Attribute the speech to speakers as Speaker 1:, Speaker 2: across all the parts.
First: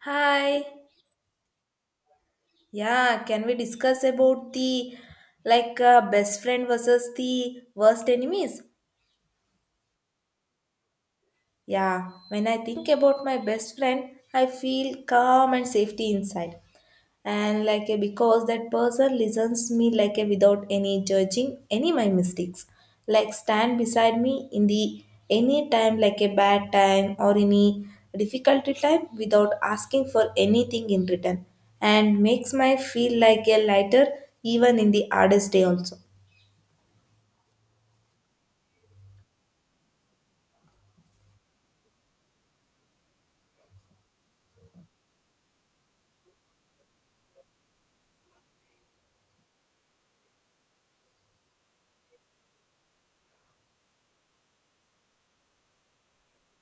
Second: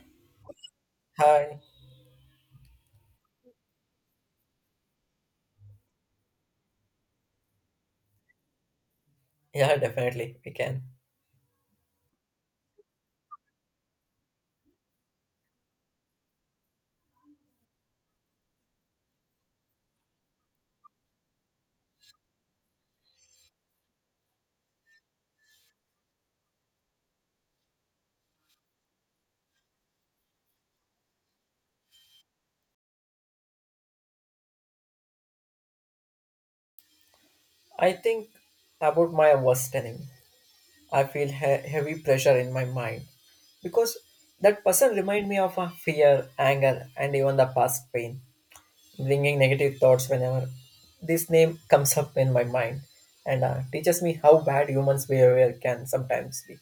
Speaker 1: Hi.
Speaker 2: Hi.
Speaker 1: Yeah, can we discuss about the best friend versus the worst enemies?
Speaker 2: Yeah, definitely. We can.
Speaker 1: Yeah, when I think about my best friend, I feel calm and safety inside, and like a because that person listens me like a without any judging any my mistakes, like stand beside me in the any time like a bad time or any difficulty time without asking for anything in return, and makes my feel like a lighter even in the hardest day also.
Speaker 2: I think about my worst enemy. I feel heavy pressure in my mind because that person remind me of a fear, anger, and even the past pain, bringing negative thoughts whenever this name comes up in my mind, and teaches me how bad humans' behavior can sometimes be.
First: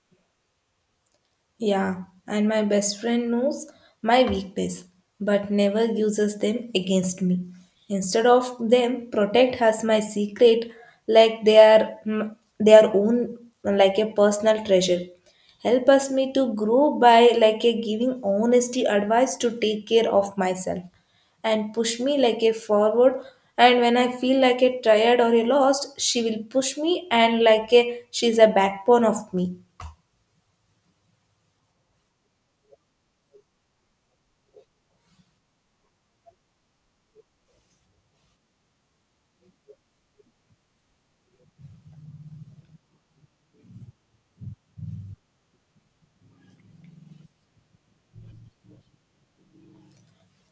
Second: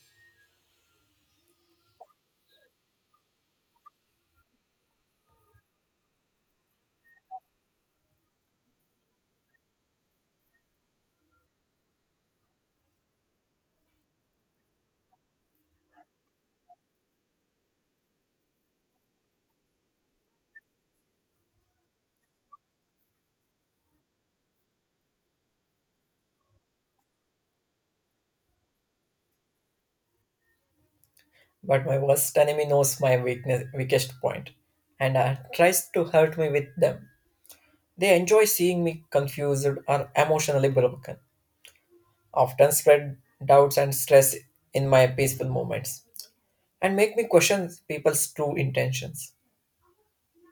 Speaker 1: Yeah, and my best friend knows my weakness but never uses them against me. Instead of them, protect has my secret like they are their own like a personal treasure. Help us me to grow by like a giving honesty advice to take care of myself and push me like a forward, and when I feel like a tired or a lost, she will push me and like a she's a backbone of me.
Speaker 2: But my worst enemy knows my weakness, weakest point, and tries to hurt me with them. They enjoy seeing me confused or emotionally broken, often spread doubts and stress in my peaceful moments, and make me question people's true intentions.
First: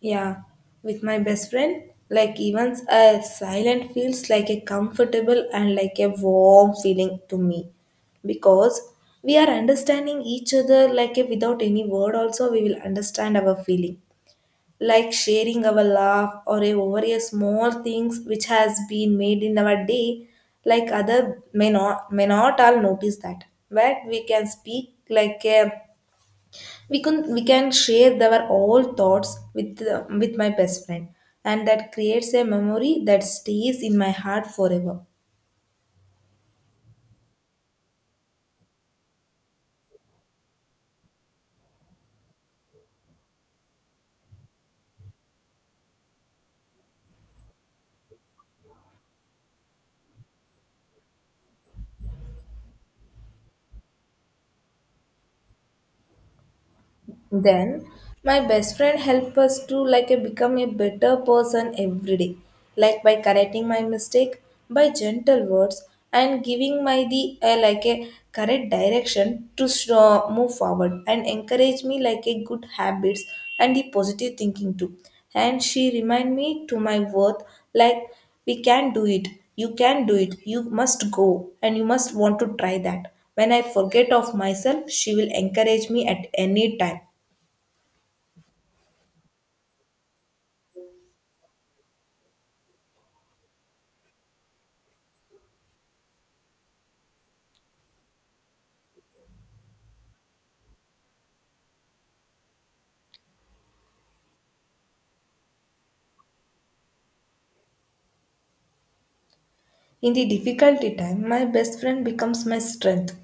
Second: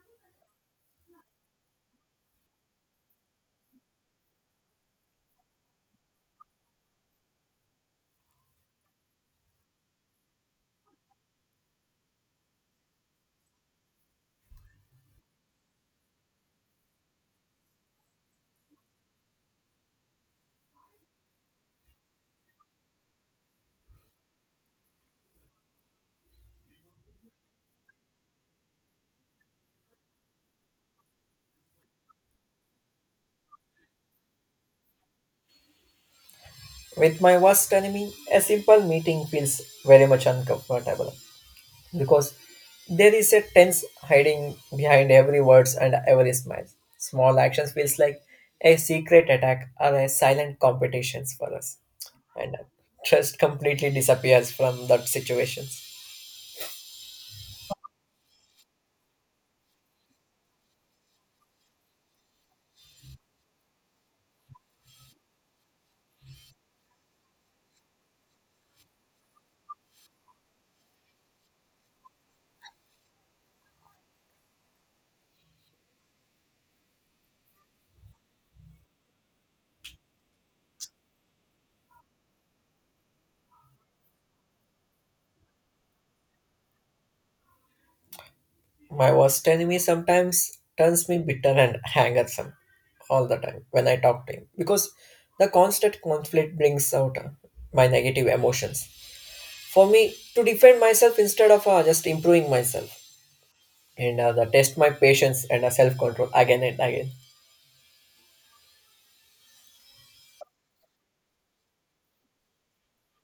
Speaker 1: Yeah, with my best friend, like even a silent feels like a comfortable and like a warm feeling to me, because we are understanding each other like a, without any word also we will understand our feeling, like sharing our laugh or a, over a small things which has been made in our day, like other may not all notice that, but we can speak like a we can share our all thoughts with my best friend, and that creates a memory that stays in my heart forever.
Speaker 2: With my worst enemy, a simple meeting feels very much uncomfortable because there is a tense hiding behind every words and every smile. Small actions feels like a secret attack or a silent competitions for us, and trust completely disappears from that situations.
Speaker 1: Then my best friend helped us to like a, become a better person every day, like by correcting my mistake, by gentle words, and giving my the like a correct direction to show, move forward and encourage me like a good habits and the positive thinking too. And she remind me to my worth, like we can do it, you can do it, you must go and you must want to try that, when I forget of myself she will encourage me at any time.
Speaker 2: My worst enemy sometimes turns me bitter and hangersome all the time when I talk to him because the constant conflict brings out my negative emotions. For me to defend myself instead of just improving myself and the test my patience and self control again and again.
Speaker 1: In the difficulty time, my best friend becomes my strength.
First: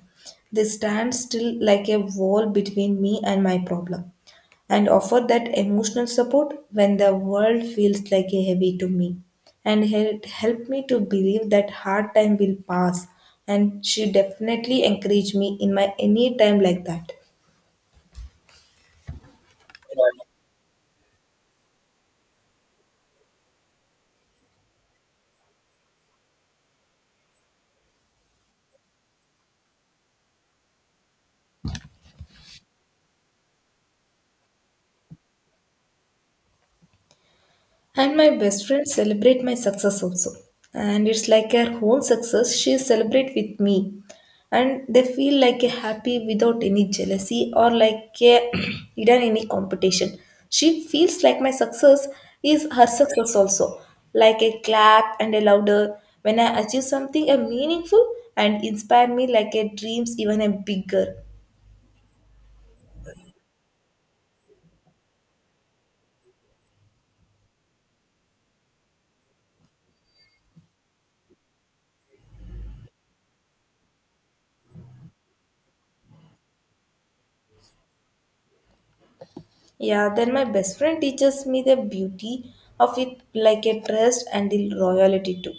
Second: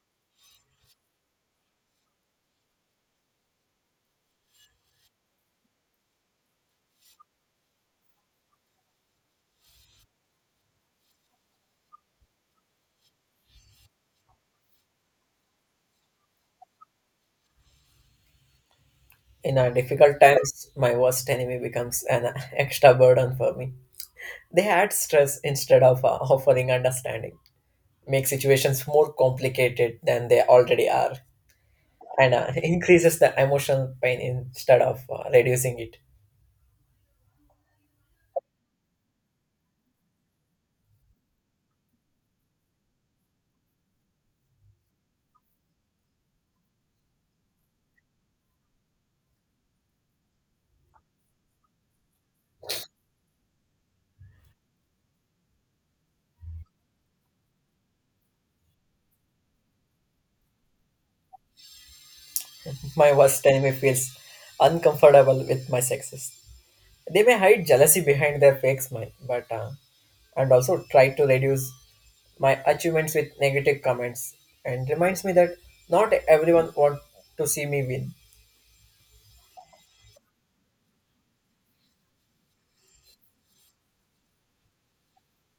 Speaker 1: They stand still like a wall between me and my problem and offer that emotional support when the world feels like a heavy to me, and help me to believe that hard time will pass, and she definitely encourage me in my any time like that.
Speaker 2: In our difficult times, my worst enemy becomes an extra burden for me. They add stress instead of offering understanding. Make situations more complicated than they already are and increases the emotional pain instead of reducing it.
Speaker 1: And my best friend celebrate my success also. And it's like her own success, she celebrate with me. And they feel like a happy without any jealousy or like a hidden any competition. She feels like my success is her success also. Like a clap and a louder when I achieve something a meaningful and inspire me like a dreams even a bigger.
Speaker 2: My worst enemy feels uncomfortable with my success. They may hide jealousy behind their fake smile, but and also try to reduce my achievements with negative comments and reminds me that not everyone wants to see me win.
Speaker 1: Yeah, then my best friend teaches me the beauty of it like a trust and the royalty too.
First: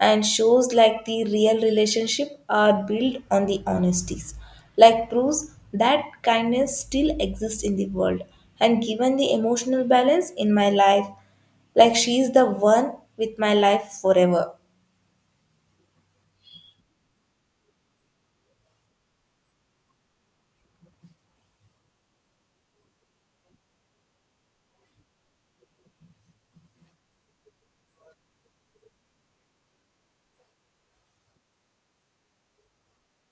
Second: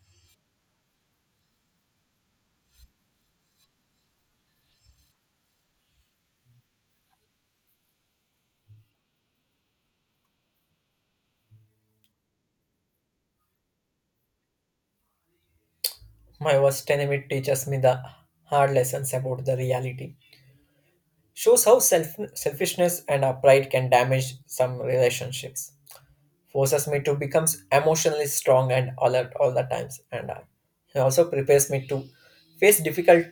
Speaker 1: And shows like the real relationship are built on the honesties. Like proves that kindness still exists in the world. And given the emotional balance in my life, like she is the one with my life forever.
Speaker 2: My worst enemy teaches me the hard lessons about the reality, shows how selfishness and our pride can damage some relationships. Forces me to become emotionally strong and alert all the times, and it also prepares me to face difficult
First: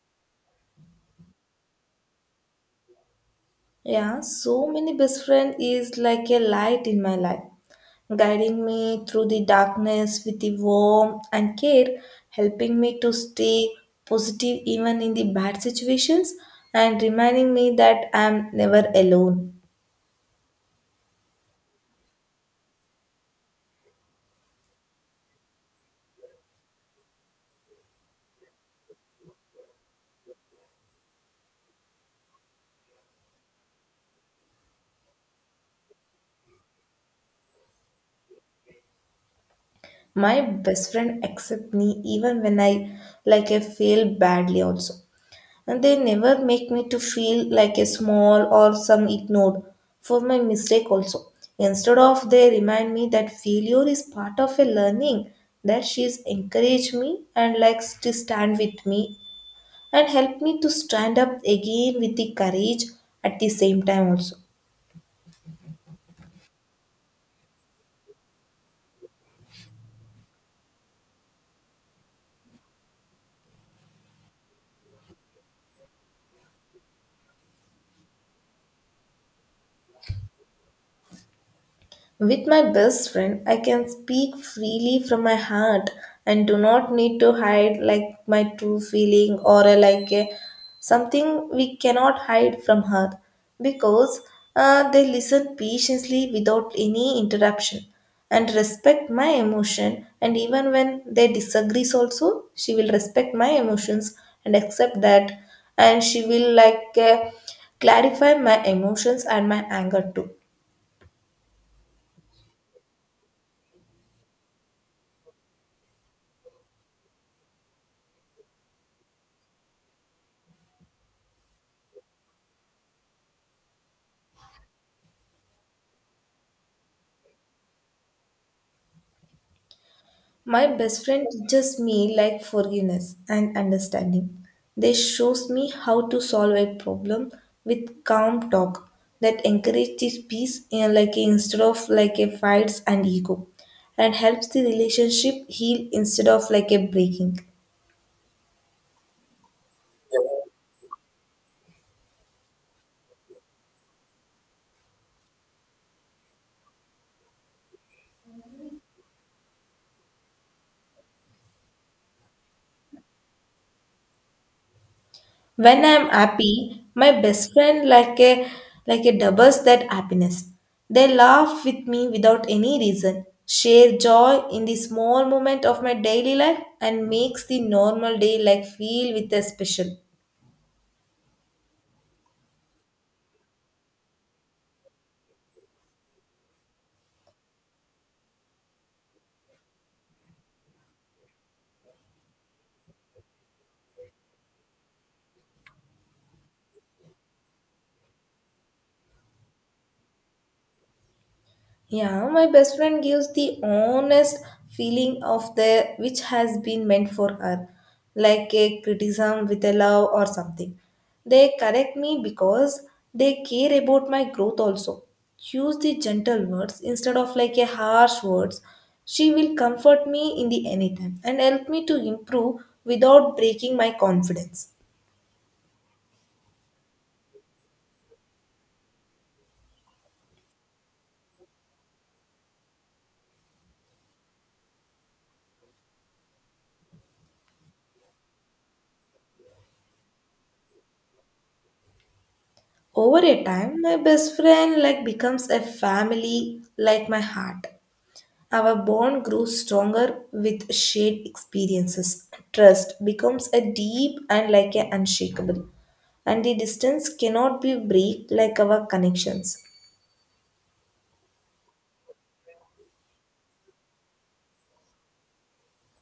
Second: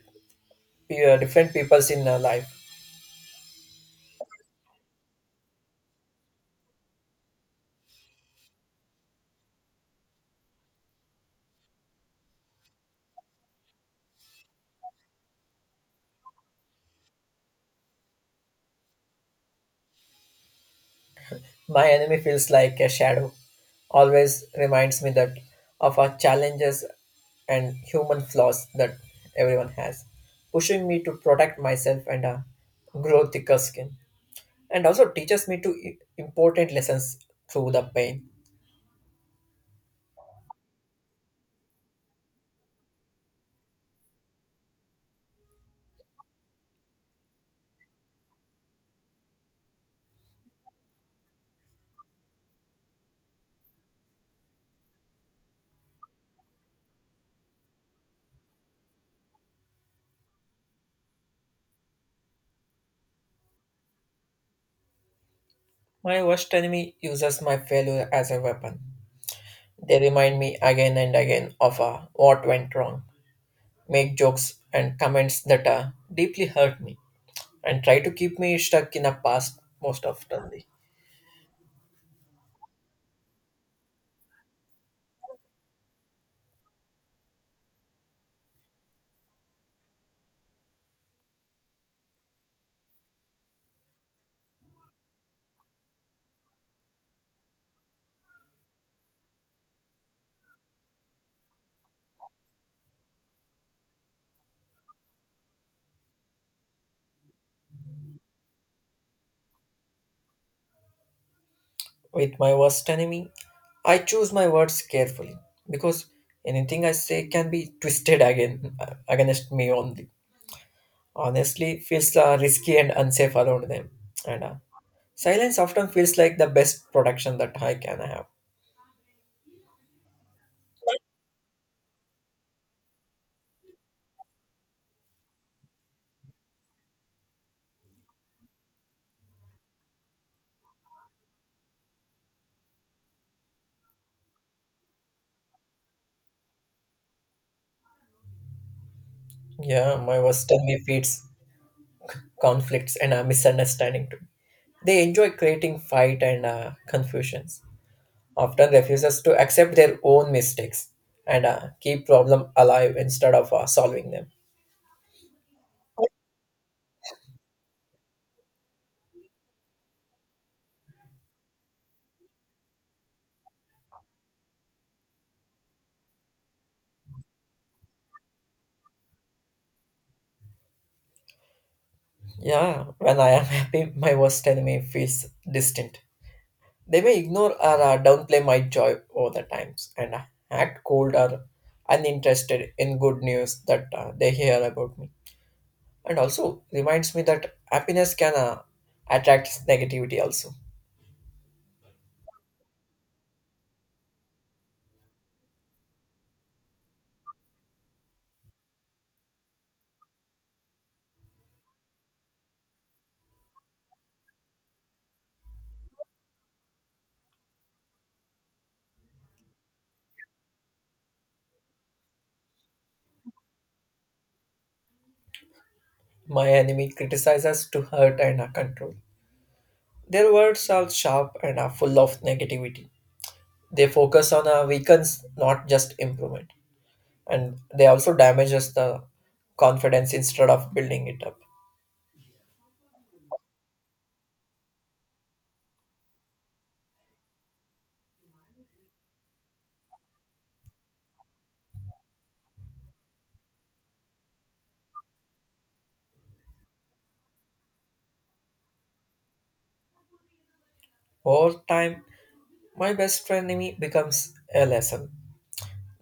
Speaker 2: different peoples in life.
Speaker 1: Yeah, so many best friend is like a light in my life, guiding me through the darkness with the warmth and care, helping me to stay positive even in the bad situations, and reminding me that I am never alone.
Speaker 2: My enemy feels like a shadow. Always reminds me that of our challenges and human flaws that everyone has, pushing me to protect myself and grow thicker skin, and also teaches me to important lessons through the pain.
Speaker 1: My best friend accept me even when I like I fail badly also, and they never make me to feel like a small or some ignored for my mistake also. Instead of they remind me that failure is part of a learning, that she's encouraged me and likes to stand with me and help me to stand up again with the courage at the same time also.
Speaker 2: My worst enemy uses my failure as a weapon. They remind me again and again of what went wrong, make jokes and comments that deeply hurt me, and try to keep me stuck in the past most often.
Speaker 1: With my best friend, I can speak freely from my heart and do not need to hide like my true feeling or something we cannot hide from her, because they listen patiently without any interruption and respect my emotion, and even when they disagrees also she will respect my emotions and accept that, and she will like clarify my emotions and my anger too.
Speaker 2: With my worst enemy, I choose my words carefully because anything I say can be twisted against me only. Honestly, feels risky and unsafe around them, and silence often feels like the best protection that I can have.
Speaker 1: My best friend teaches me like forgiveness and understanding. They shows me how to solve a problem with calm talk that encourages peace and like instead of like a fights and ego, and helps the relationship heal instead of like a breaking.
Speaker 2: Yeah, my worst enemy feeds conflicts and misunderstanding too. They enjoy creating fight and confusions. Often refuses to accept their own mistakes and keep problem alive instead of solving them.
Speaker 1: When I'm happy, my best friend like a doubles that happiness. They laugh with me without any reason, share joy in the small moment of my daily life and makes the normal day like feel with a special.
Speaker 2: Yeah, when I am happy, my worst enemy feels distant. They may ignore or downplay my joy all the times and act cold or uninterested in good news that they hear about me, and also reminds me that happiness can attract negativity also.
Speaker 1: Yeah, my best friend gives the honest feeling of the which has been meant for her, like a criticism with a love or something. They correct me because they care about my growth also. Use the gentle words instead of like a harsh words. She will comfort me in the anytime and help me to improve without breaking my confidence.
Speaker 2: My enemy criticizes to hurt and control. Their words are sharp and are full of negativity. They focus on our weakness, not just improvement, and they also damages the confidence instead of building it up.
Speaker 1: Over a time, my best friend like becomes a family like my heart. Our bond grows stronger with shared experiences. Trust becomes a deep and like a unshakable, and the distance cannot be break like our connections.
Speaker 2: Over time, my best enemy becomes a lesson.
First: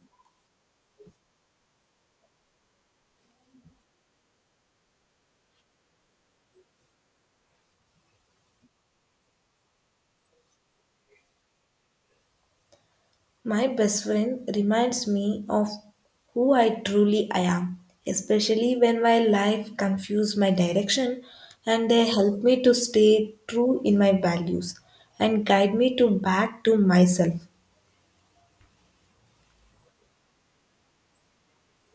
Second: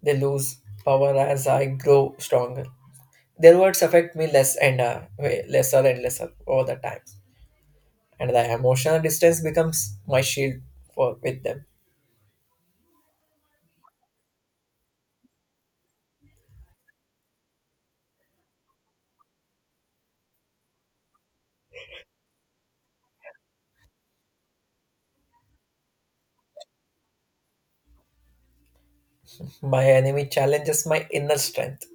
Speaker 2: They lose power as I grow stronger. Their words affect me less and lesser and lesser over the time, and the emotional distance becomes my shield for with them.
Speaker 1: My best friend reminds me of who I truly I am, especially when my life confuses my direction, and they help me to stay true in my values and guide me to back to myself.
Speaker 2: My enemy challenges my inner strength.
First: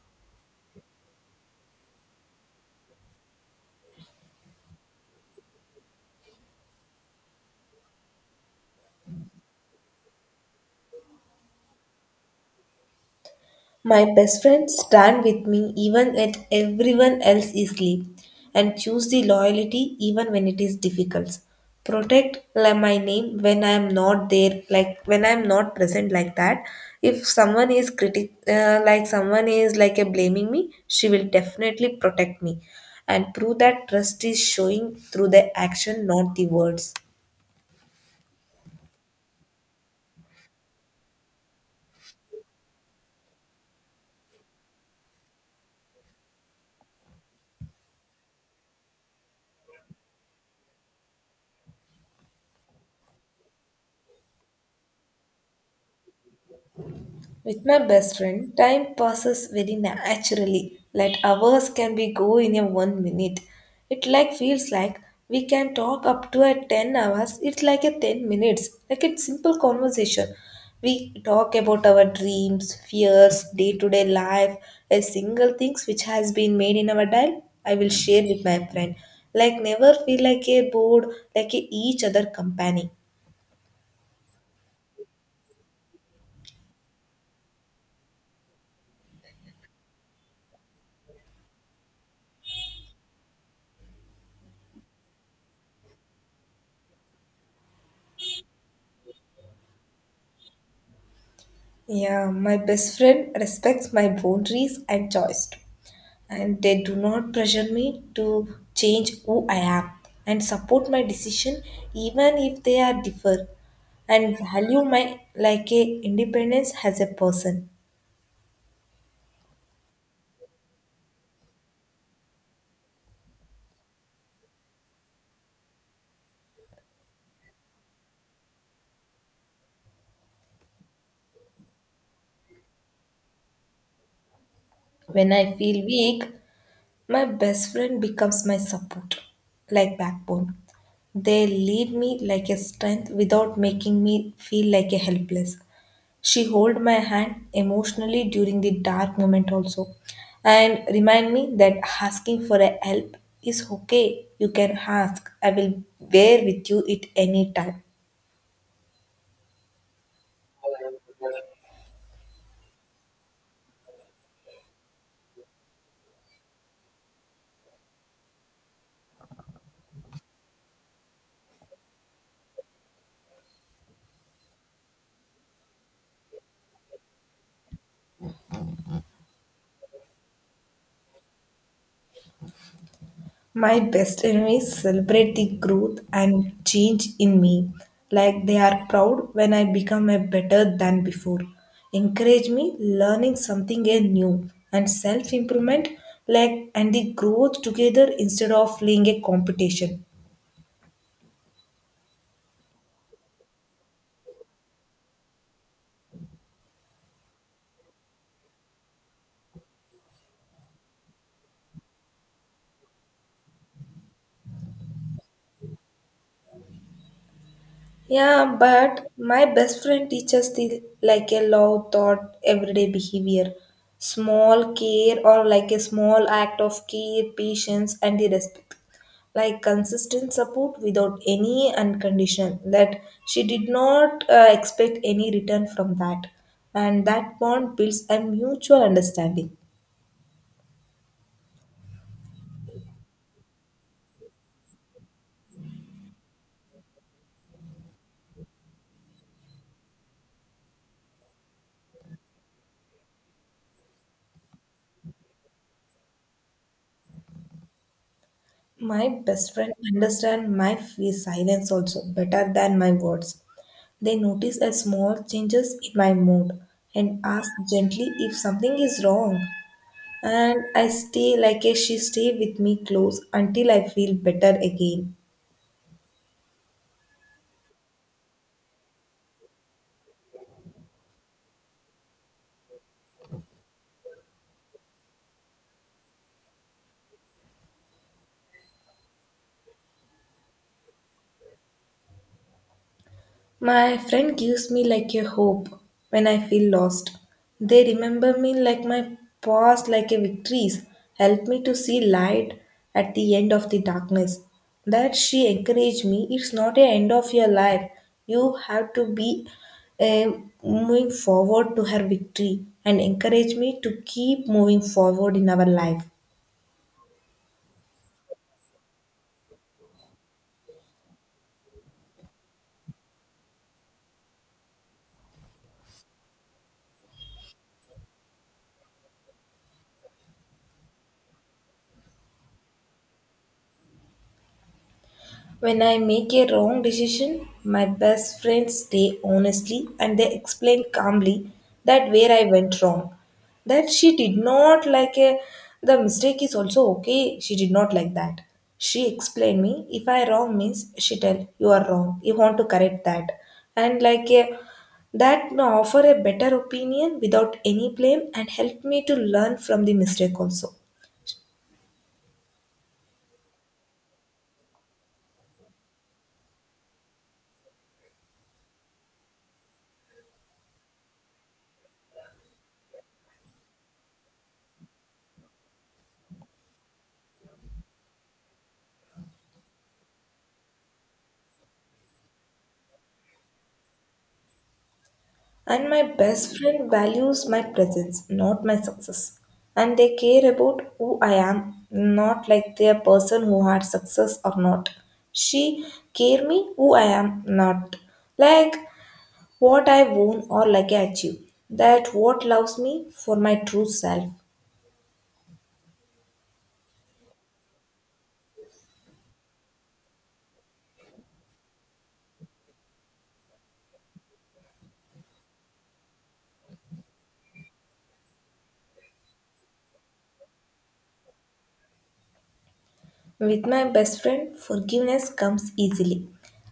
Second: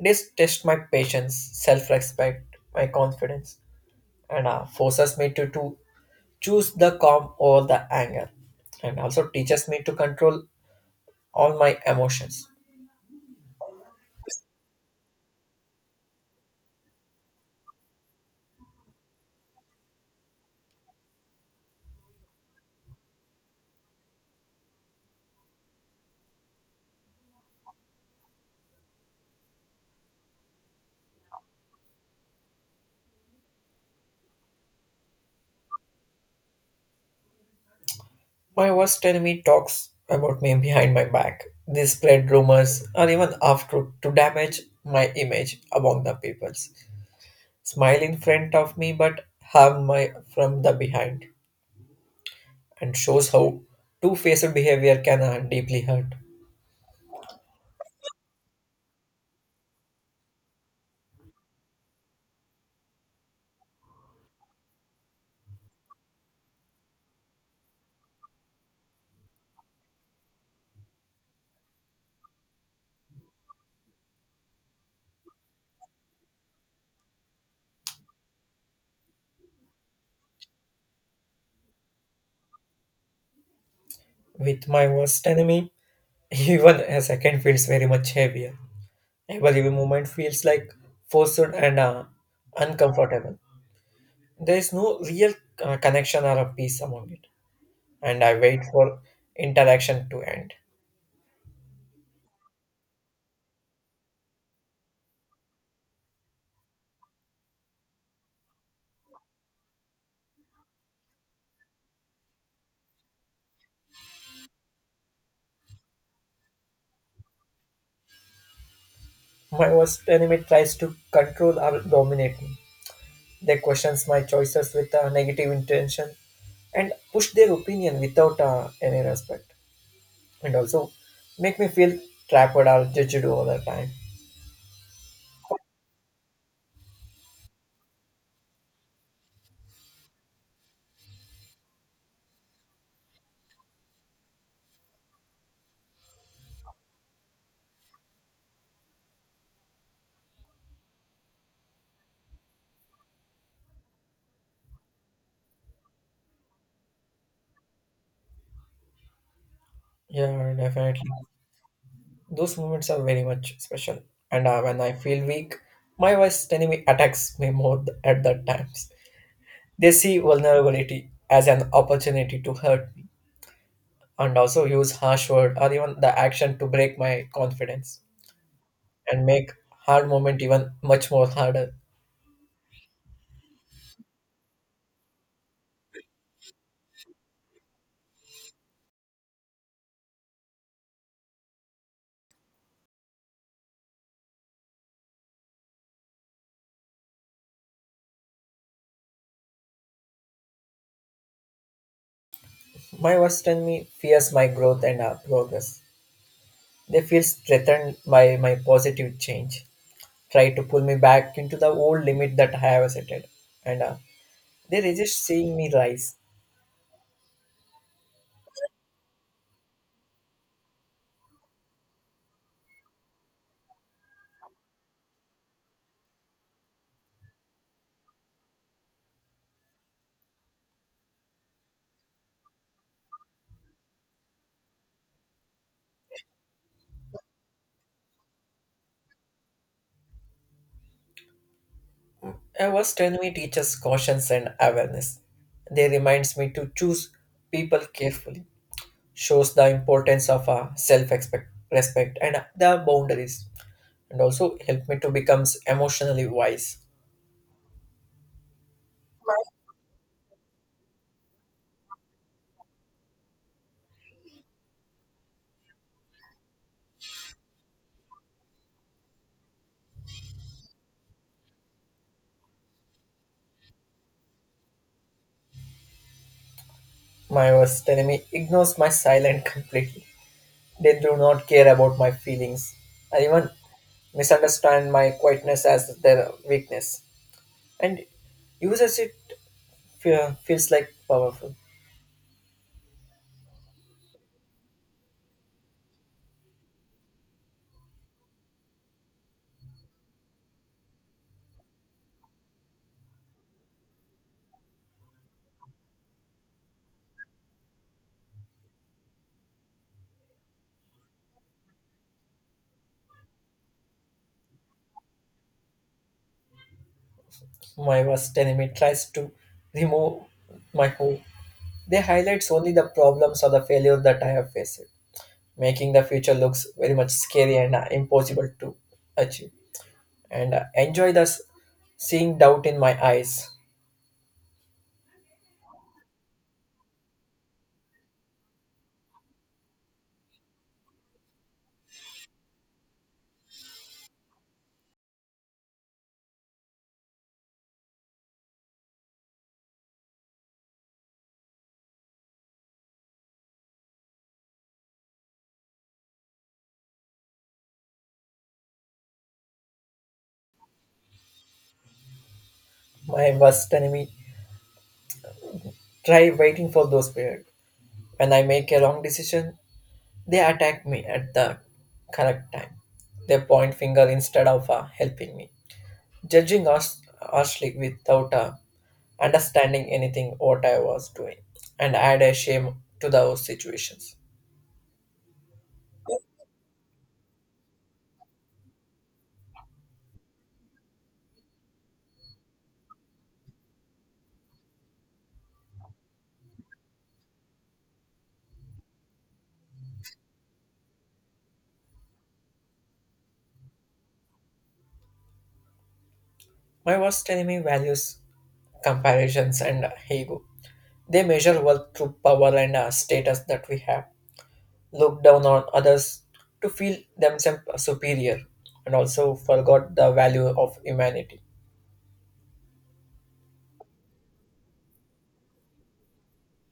Speaker 2: This tests my patience, self-respect, my confidence, and forces me to choose the calm over the anger, and also teaches me to control all my emotions.
Speaker 1: My best friends stand with me even when everyone else is asleep and choose the loyalty even when it is difficult. Protect like my name when I am not there, like when I am not present like that. If someone is like someone is like a blaming me, she will definitely protect me and prove that trust is showing through the action, not the words.
Speaker 2: My worst enemy talks about me behind my back. They spread rumors or even half truth to damage my image among the people. Smile in front of me but harm my from the behind, and shows how two-faced behavior can deeply hurt.
Speaker 1: With my best friend, time passes very naturally. Like hours can be go in a 1 minute. It like feels like we can talk up to a 10 hours. It's like a 10 minutes. Like a simple conversation. We talk about our dreams, fears, day-to-day life, a single things which has been made in our dial. I will share with my friend. Like never feel like a bored, like a each other company.
Speaker 2: With my worst enemy, even a second feels very much heavier. Every moment feels like forced and uncomfortable. There is no real connection or a peace among it, and I wait for interaction to end.
Speaker 1: Yeah, my best friend respects my boundaries and choice too. And they do not pressure me to change who I am and support my decision even if they are differ, and value my like a independence as a person.
Speaker 2: My worst enemy tries to control or dominate me. They questions my choices with a negative intention and push their opinion without any respect, and also make me feel trapped or judged all the time.
Speaker 1: When I feel weak, my best friend becomes my support, like backbone. They lead me like a strength without making me feel like a helpless. She hold my hand emotionally during the dark moment also, and remind me that asking for a help is okay. You can ask. I will bear with you at any time.
Speaker 2: Yeah, definitely. Those moments are very much special. And when I feel weak, my worst enemy attacks me more at that times. They see vulnerability as an opportunity to hurt me, and also use harsh word or even the action to break my confidence and make hard moment even much more harder.
Speaker 1: My best enemies celebrate the growth and change in me, like they are proud when I become a better than before. Encourage me learning something a new and self improvement, like and the growth together instead of playing a competition.
Speaker 2: My worst enemy fears my growth and progress. They feel threatened by my positive change, try to pull me back into the old limit that I have set, and they resist seeing me rise.
Speaker 1: Yeah, but my best friend teaches the like a love thought everyday behavior. Small care or like a small act of care, patience and the respect. Like consistent support without any unconditional that she did not expect any return from that. And that bond builds a mutual understanding.
Speaker 2: My worst enemy teaches caution and awareness. They reminds me to choose people carefully, shows the importance of self respect and the boundaries, and also help me to become emotionally wise.
Speaker 1: My best friend understand my silence also better than my words. They notice a small changes in my mood and ask gently if something is wrong. And I stay like a she stay with me close until I feel better again.
Speaker 2: My worst enemy ignores my silence completely. They do not care about my feelings and even misunderstand my quietness as their weakness and uses it, feels like powerful.
Speaker 1: My friend gives me like a hope when I feel lost. They remember me like my past, like a victories, help me to see light at the end of the darkness. That she encouraged me, it's not a end of your life. You have to be uh, moving forward to her victory and encourage me to keep moving forward in our life.
Speaker 2: My worst enemy tries to remove my hope. They highlights only the problems or the failure that I have faced, making the future looks very much scary and impossible to achieve. And enjoy seeing doubt in my eyes.
Speaker 1: When I make a wrong decision, my best friends stay honestly and they explain calmly that where I went wrong. That she did not like a the mistake is also okay. She did not like that. She explained me if I wrong means she tell you are wrong. You want to correct that. And like a that may offer a better opinion without any blame and help me to learn from the mistake also.
Speaker 2: My worst enemy try waiting for those period. When I make a wrong decision, they attack me at the correct time. They point finger instead of helping me, judging us harshly without understanding anything what I was doing, and add a shame to those situations.
Speaker 1: And my best friend values my presence, not my success. And they care about who I am, not like their person who had success or not. She care me who I am, not like what I won or like I achieve. That what loves me for my true self.
Speaker 2: My worst enemy values comparisons and ego. They measure wealth through power and status that we have, look down on others to feel themselves superior, and also forgot the value of humanity.
Speaker 1: With my best friend, forgiveness comes easily.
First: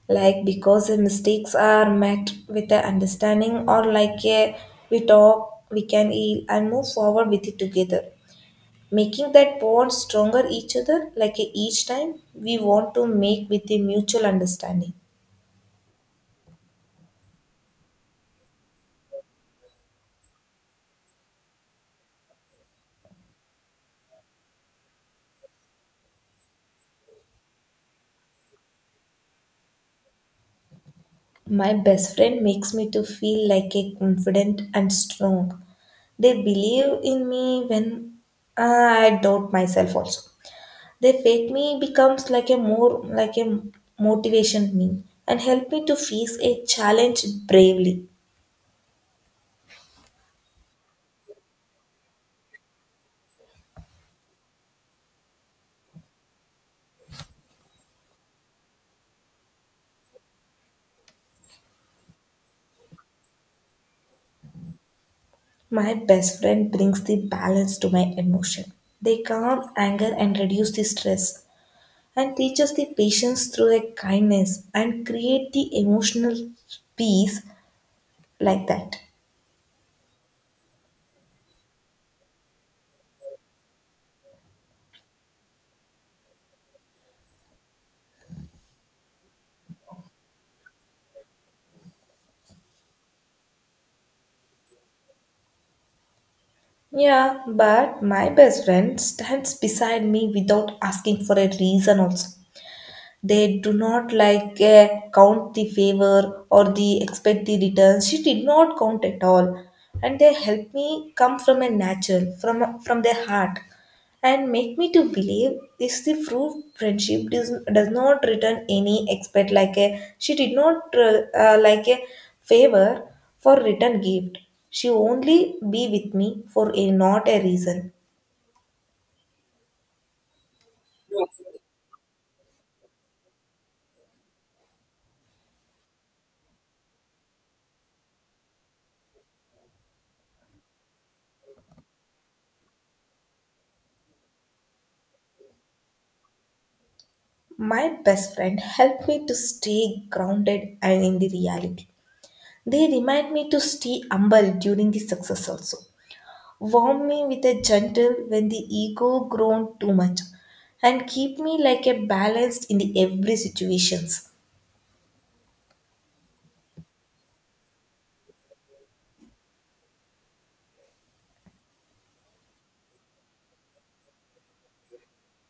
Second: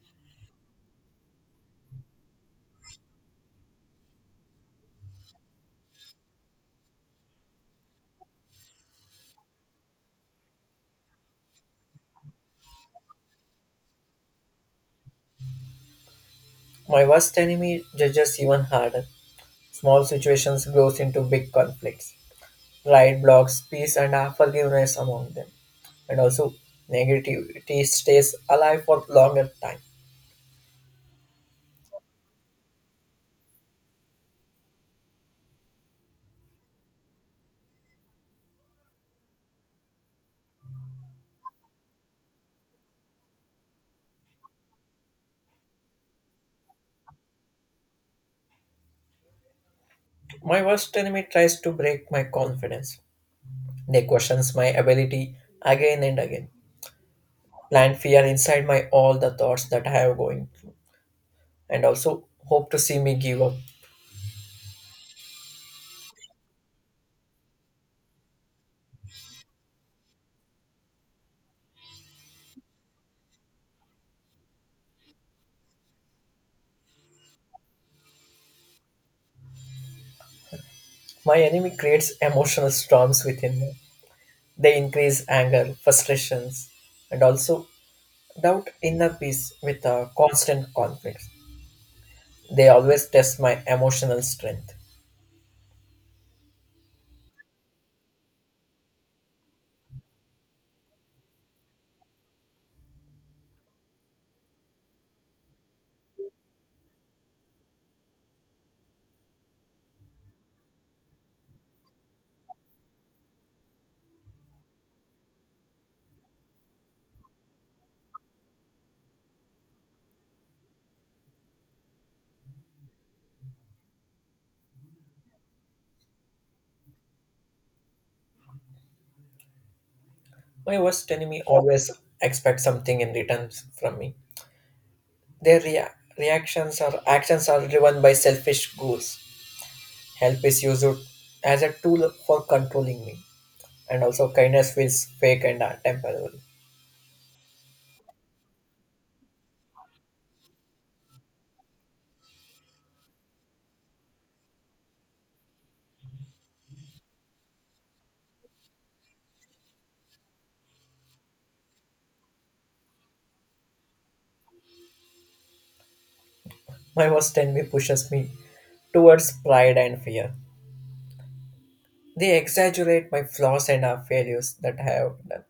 Speaker 1: Like because the mistakes are met with the understanding or like a we talk, we can heal and move forward with it together. Making that bond stronger each other like a each time we want to make with a mutual understanding.
Speaker 2: My worst enemy judges even harder. Small situations grows into big conflicts. Pride blocks peace and unforgiveness among them. And also negativity stays alive for longer time.
Speaker 1: My best friend makes me to feel like a confident and strong. They believe in me when I doubt myself also. They fed me becomes like a more like a motivation me and help me to face a challenge bravely.
Speaker 2: My worst enemy tries to break my confidence. They questions my ability again and again. Plant fear inside my all the thoughts that I have going, and also hope to see me give up.
Speaker 1: My best friend brings the balance to my emotion. They calm anger and reduce the stress and teach us the patience through a kindness and create the emotional peace like that.
Speaker 2: My enemy creates emotional storms within me. They increase anger, frustrations, and also doubt inner peace with a constant conflict. They always test my emotional strength.
Speaker 1: Yeah, but my best friend stands beside me without asking for a reason also. They do not like count the favor or the expect the return, she did not count at all, and they helped me come from a natural from their heart and make me to believe this the true friendship does not return any expect like a she did not like a favor for return gift, she only be with me for a not a reason.
Speaker 2: My worst enemy always expects something in return from me. Their rea- Reactions or actions are driven by selfish goals. Help is used as a tool for controlling me, and also kindness feels fake and temporary.
Speaker 1: My best friend helped me to stay grounded and in the reality. They remind me to stay humble during the success also. Warm me with a gentle when the ego grown too much and keep me like a balanced in the every situations.
Speaker 2: My worst enemy pushes me towards pride and fear. They exaggerate my flaws and our failures that I have done,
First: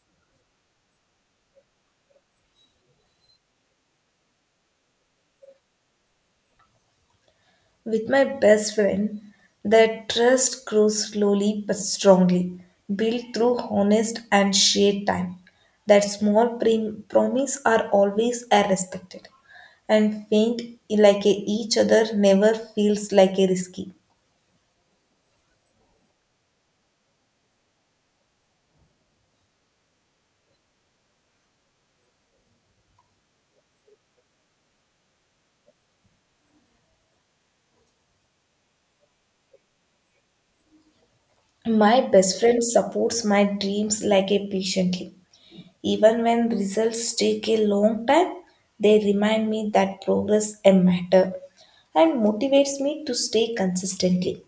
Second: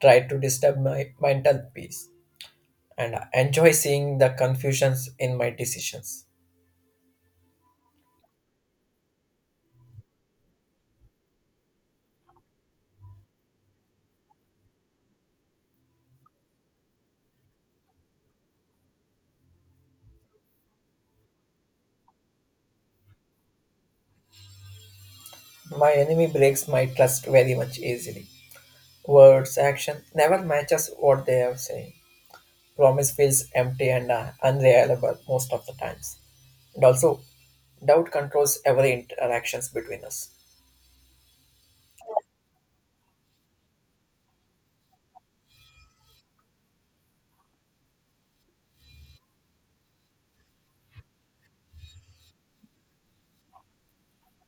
Speaker 2: try to disturb my mental peace, and I enjoy seeing the confusions in my decisions.
Speaker 1: With my best friend, the trust grows slowly but strongly, built through honest and shared time. That small promise are always are respected and faint like a each other never feels like a risky.
Speaker 2: My enemy breaks my trust very much easily. Words, action never matches what they are saying. Promise feels empty and unreliable most of the times. And also, doubt controls every interactions between us.
Speaker 1: My best friend supports my dreams like a patiently. Even when results take a long time, they remind me that progress a matter and motivates me to stay consistently.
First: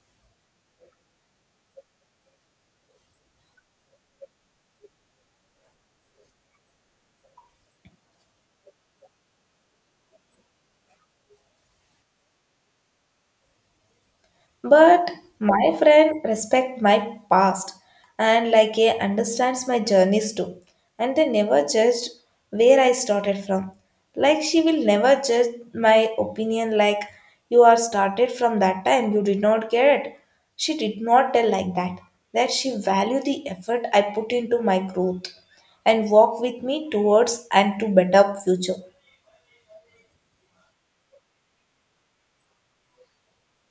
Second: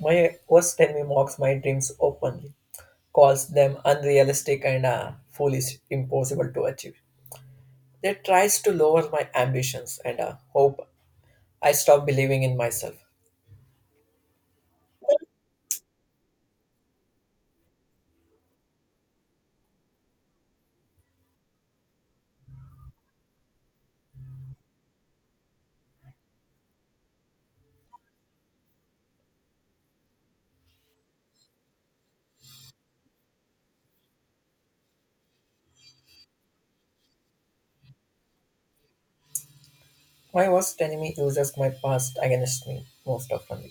Speaker 2: My worst enemy mocks my dreams openly, calls them unrealistic and foolish, impossible to achieve. They tries to lower my ambitions and hope I stop believing in myself.
Speaker 1: But my friend respect my past and like a understands my journeys too. And they never judged where I started from. Like she will never judge my opinion like you are started from that time, you did not get it. She did not tell like that. That she value the effort I put into my growth and walk with me towards and to better future.
Speaker 2: My worst enemy uses my past against me most often.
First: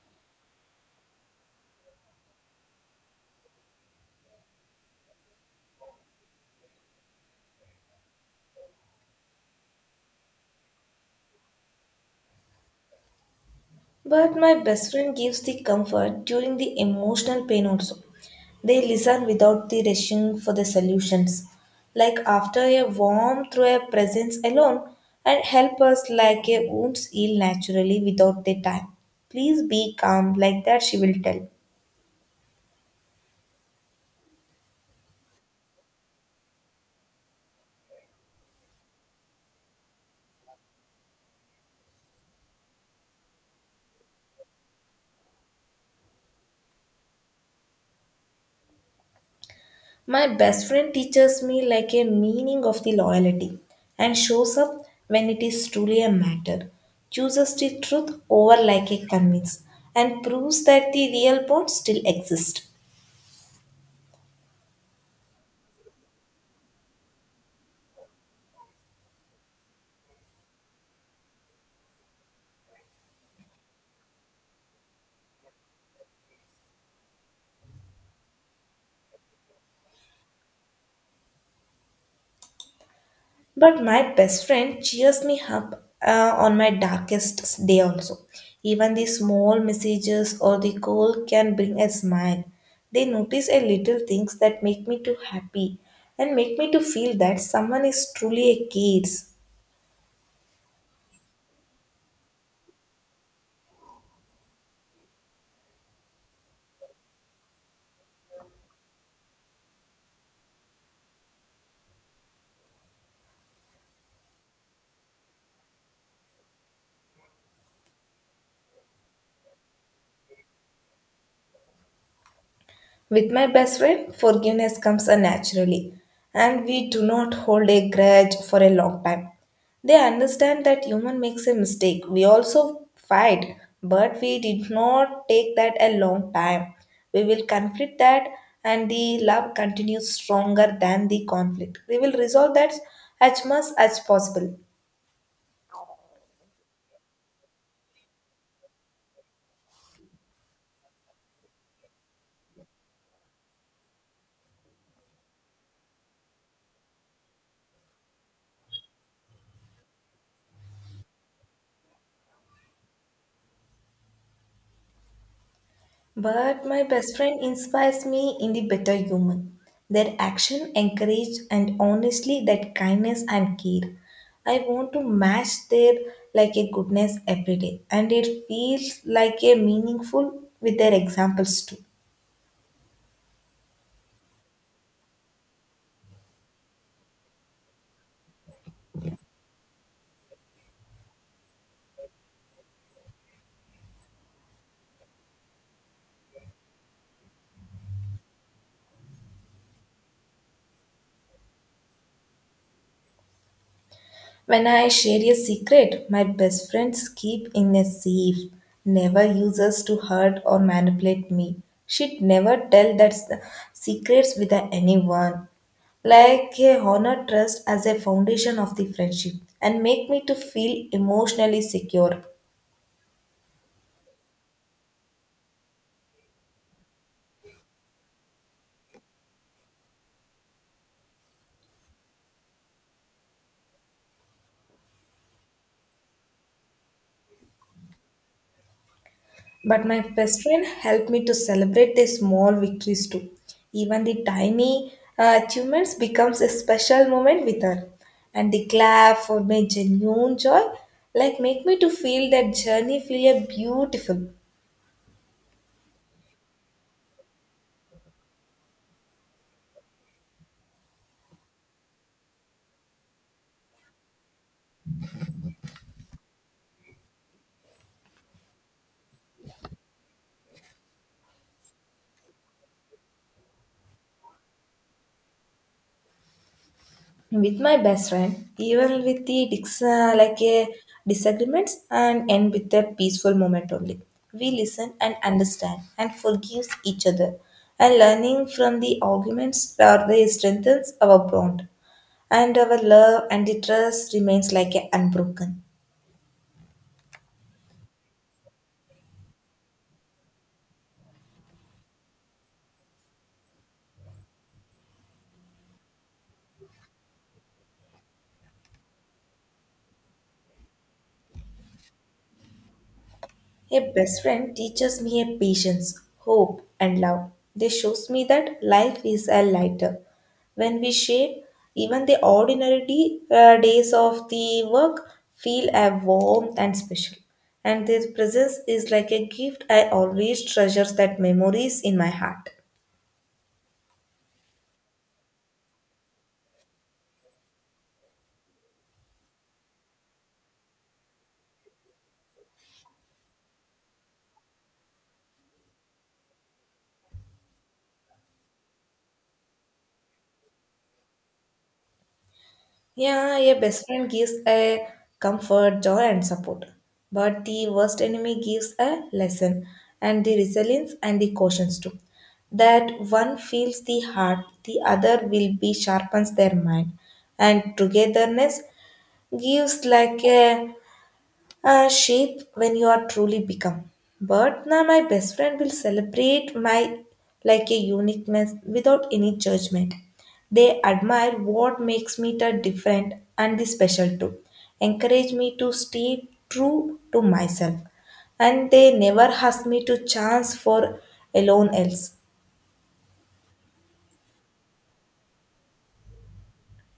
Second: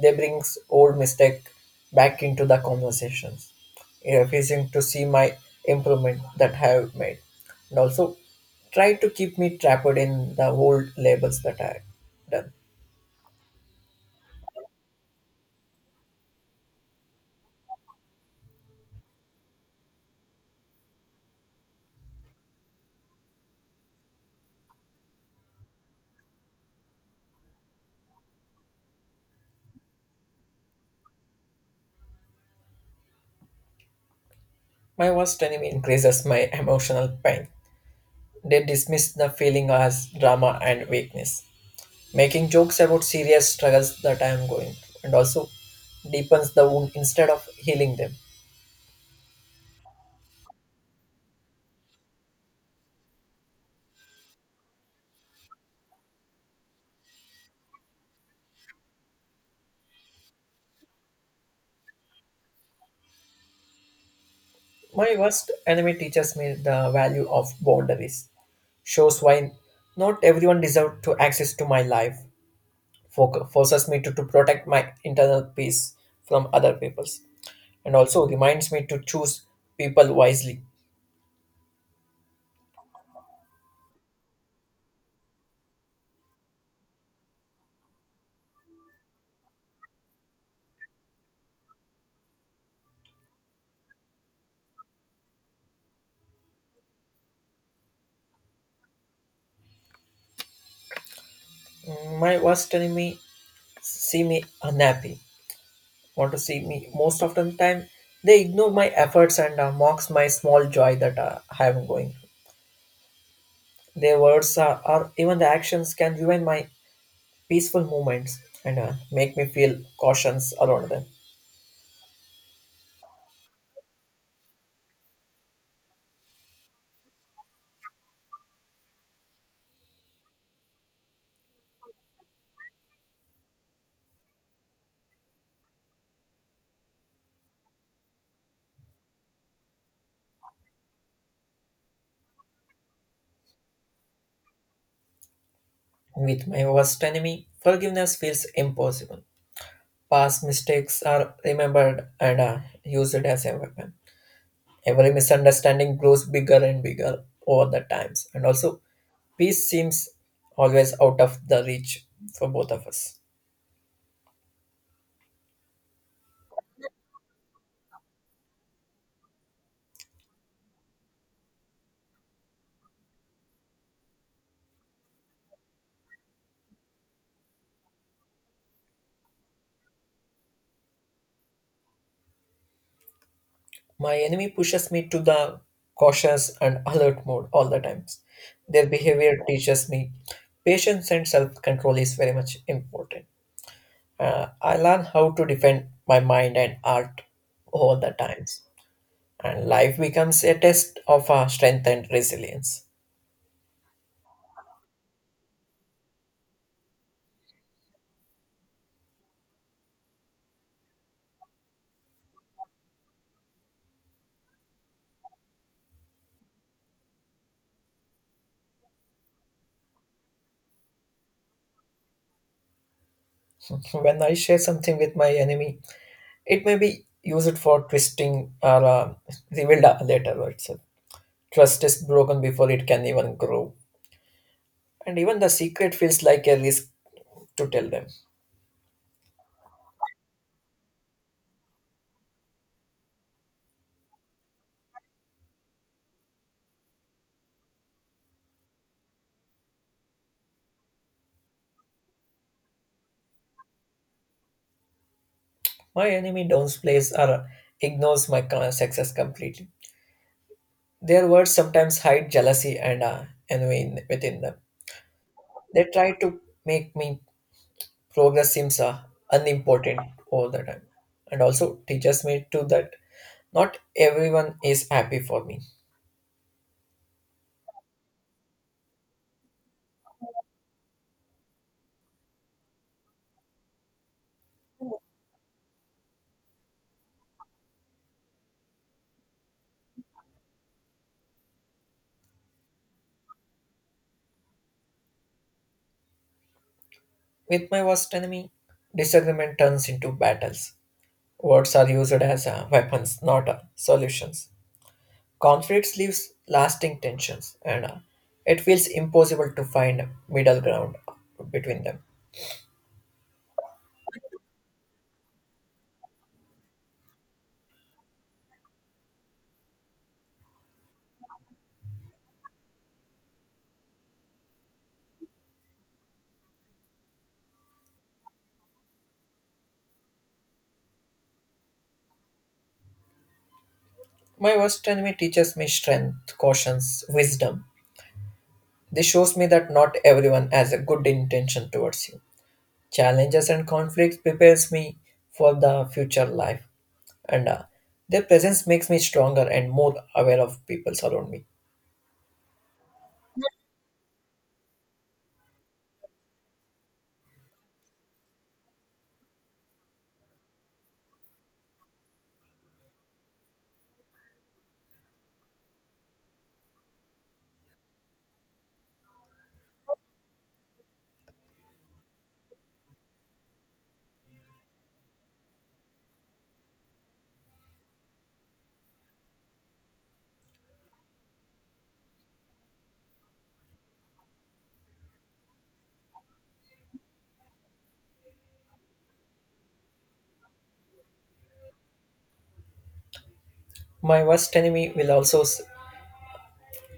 Speaker 2: They brings old mistake back into the conversations, refusing to see my improvement that I have made, and also try to keep me trapped in the old labels that I done.
Speaker 1: But my best friend gives the comfort during the emotional pain also. They listen without the rushing for the solutions. Like after a warm through a presence alone and help us like a wounds heal naturally without the time. Please be calm like that she will tell.
Speaker 2: My worst enemy increases my emotional pain. They dismiss the feeling as drama and weakness, making jokes about serious struggles that I am going through, and also deepens the wound instead of healing them.
Speaker 1: My best friend teaches me like a meaning of the loyalty and shows up when it is truly a matter, chooses the truth over like a convince, and proves that the real bonds still exist.
Speaker 2: My worst enemy teaches me the value of boundaries. Shows why not everyone deserves to access to my life. Forces me to protect my internal peace from other people's, and also reminds me to choose people wisely.
Speaker 1: But my best friend cheers me up on my darkest day also. Even the small messages or the call can bring a smile. They notice a little things that make me too happy and make me to feel that someone is truly a cares.
Speaker 2: Mm, my worst enemy see me unhappy, want to see me most of the time. They ignore my efforts and mocks my small joy that I am going. Their words are, or even the actions can ruin my peaceful moments, and make me feel cautions around them.
Speaker 1: With my best friend, forgiveness comes naturally, and we do not hold a grudge for a long time. They understand that human makes a mistake. We also fight, but we did not take that a long time. We will conflict that, and the love continues stronger than the conflict. We will resolve that as much as possible.
Speaker 2: With my worst enemy, forgiveness feels impossible. Past mistakes are remembered and are used as a weapon. Every misunderstanding grows bigger and bigger over the times, and also peace seems always out of the reach for both of us.
Speaker 1: But my best friend inspires me in the better human. Their action encouraged and honestly that kindness and care. I want to match their like a goodness every day and it feels like a meaningful with their examples too.
Speaker 2: My enemy pushes me to the cautious and alert mode all the times. Their behavior teaches me patience and self control is very much important. I learn how to defend my mind and art all the times, and life becomes a test of our strength and resilience.
Speaker 1: When I share a secret my best friends keep in a safe, never uses to hurt or manipulate me. She'd never tell that secrets with anyone. Like a honor trust as a foundation of the friendship and make me to feel emotionally secure.
Speaker 2: When I share something with my enemy, it may be used for twisting or revealed later. Words. Trust is broken before it can even grow, and even the secret feels like a risk to tell them.
Speaker 1: But my best friend helped me to celebrate the small victories too. Even the tiny achievements becomes a special moment with her. And the clap for my genuine joy, like make me to feel that journey feel a beautiful.
Speaker 2: My enemy downplays or ignores my success completely. Their words sometimes hide jealousy and envy within them. They try to make me progress seems unimportant all the time, and also teaches me too that not everyone is happy for me.
Speaker 1: With my best friend, even with the like a disagreements and end with a peaceful moment only. We listen and understand and forgive each other. And learning from the arguments or they strengthens our bond. And our love and the trust remains like a unbroken.
Speaker 2: With my worst enemy, disagreement turns into battles. Words are used as weapons, not solutions. Conflicts leaves lasting tensions, and it feels impossible to find middle ground between them.
Speaker 1: A best friend teaches me a patience, hope, and love. They shows me that life is a lighter when we share. Even the ordinary days of the work feel a warm and special. And their presence is like a gift. I always treasures that memories in my heart.
Speaker 2: My worst enemy teaches me strength, cautions, wisdom. This shows me that not everyone has a good intention towards you. Challenges and conflicts prepares me for the future life, and their presence makes me stronger and more aware of people around me.
Speaker 1: Yeah, a best friend gives a comfort, joy, and support. But the worst enemy gives a lesson and the resilience and the cautions too. That one feels the heart, the other will be sharpens their mind. And togetherness gives like a shape when you are truly become. But now my best friend will celebrate my like a uniqueness without any judgment. They admire what makes me the different and the special too. Encourage me to stay true to myself. And they never ask me to chance for alone else.
Speaker 2: My worst enemy will also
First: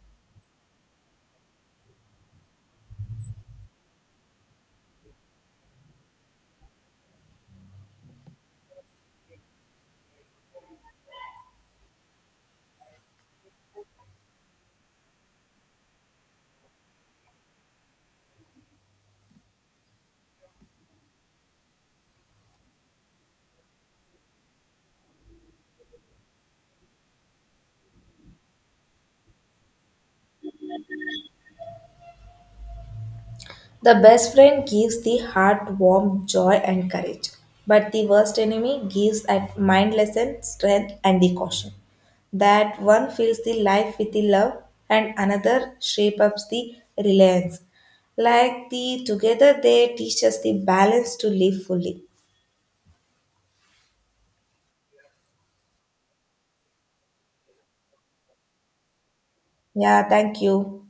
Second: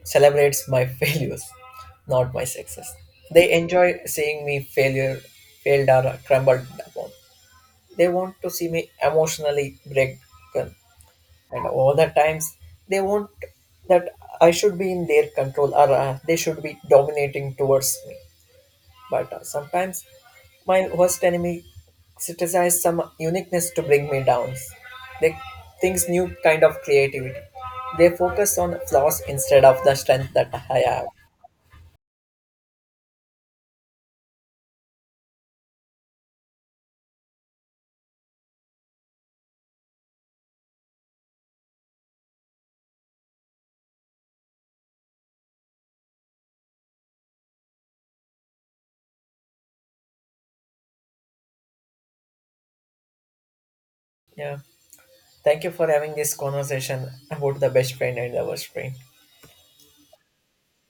Speaker 2: celebrates my failures, not my success. They enjoy seeing me failure, failed or crumbled upon. They want to see me emotionally breaken, and all the times they want that I should be in their control or they should be dominating towards me. But sometimes my worst enemy criticizes some uniqueness to bring me down. They thinks new kind of creativity. They focus on flaws instead of the strength that I have.
Speaker 1: The best friend gives the heart warmth, joy, and courage, but the worst enemy gives a mind lesson, strength, and the caution. That one fills the life with the love, and another shapes up the reliance. Like the together, they teach us the balance to live fully.
Speaker 2: Yeah. Thank you for having this conversation about the best friend and the worst friend.
Speaker 1: Yeah, thank you.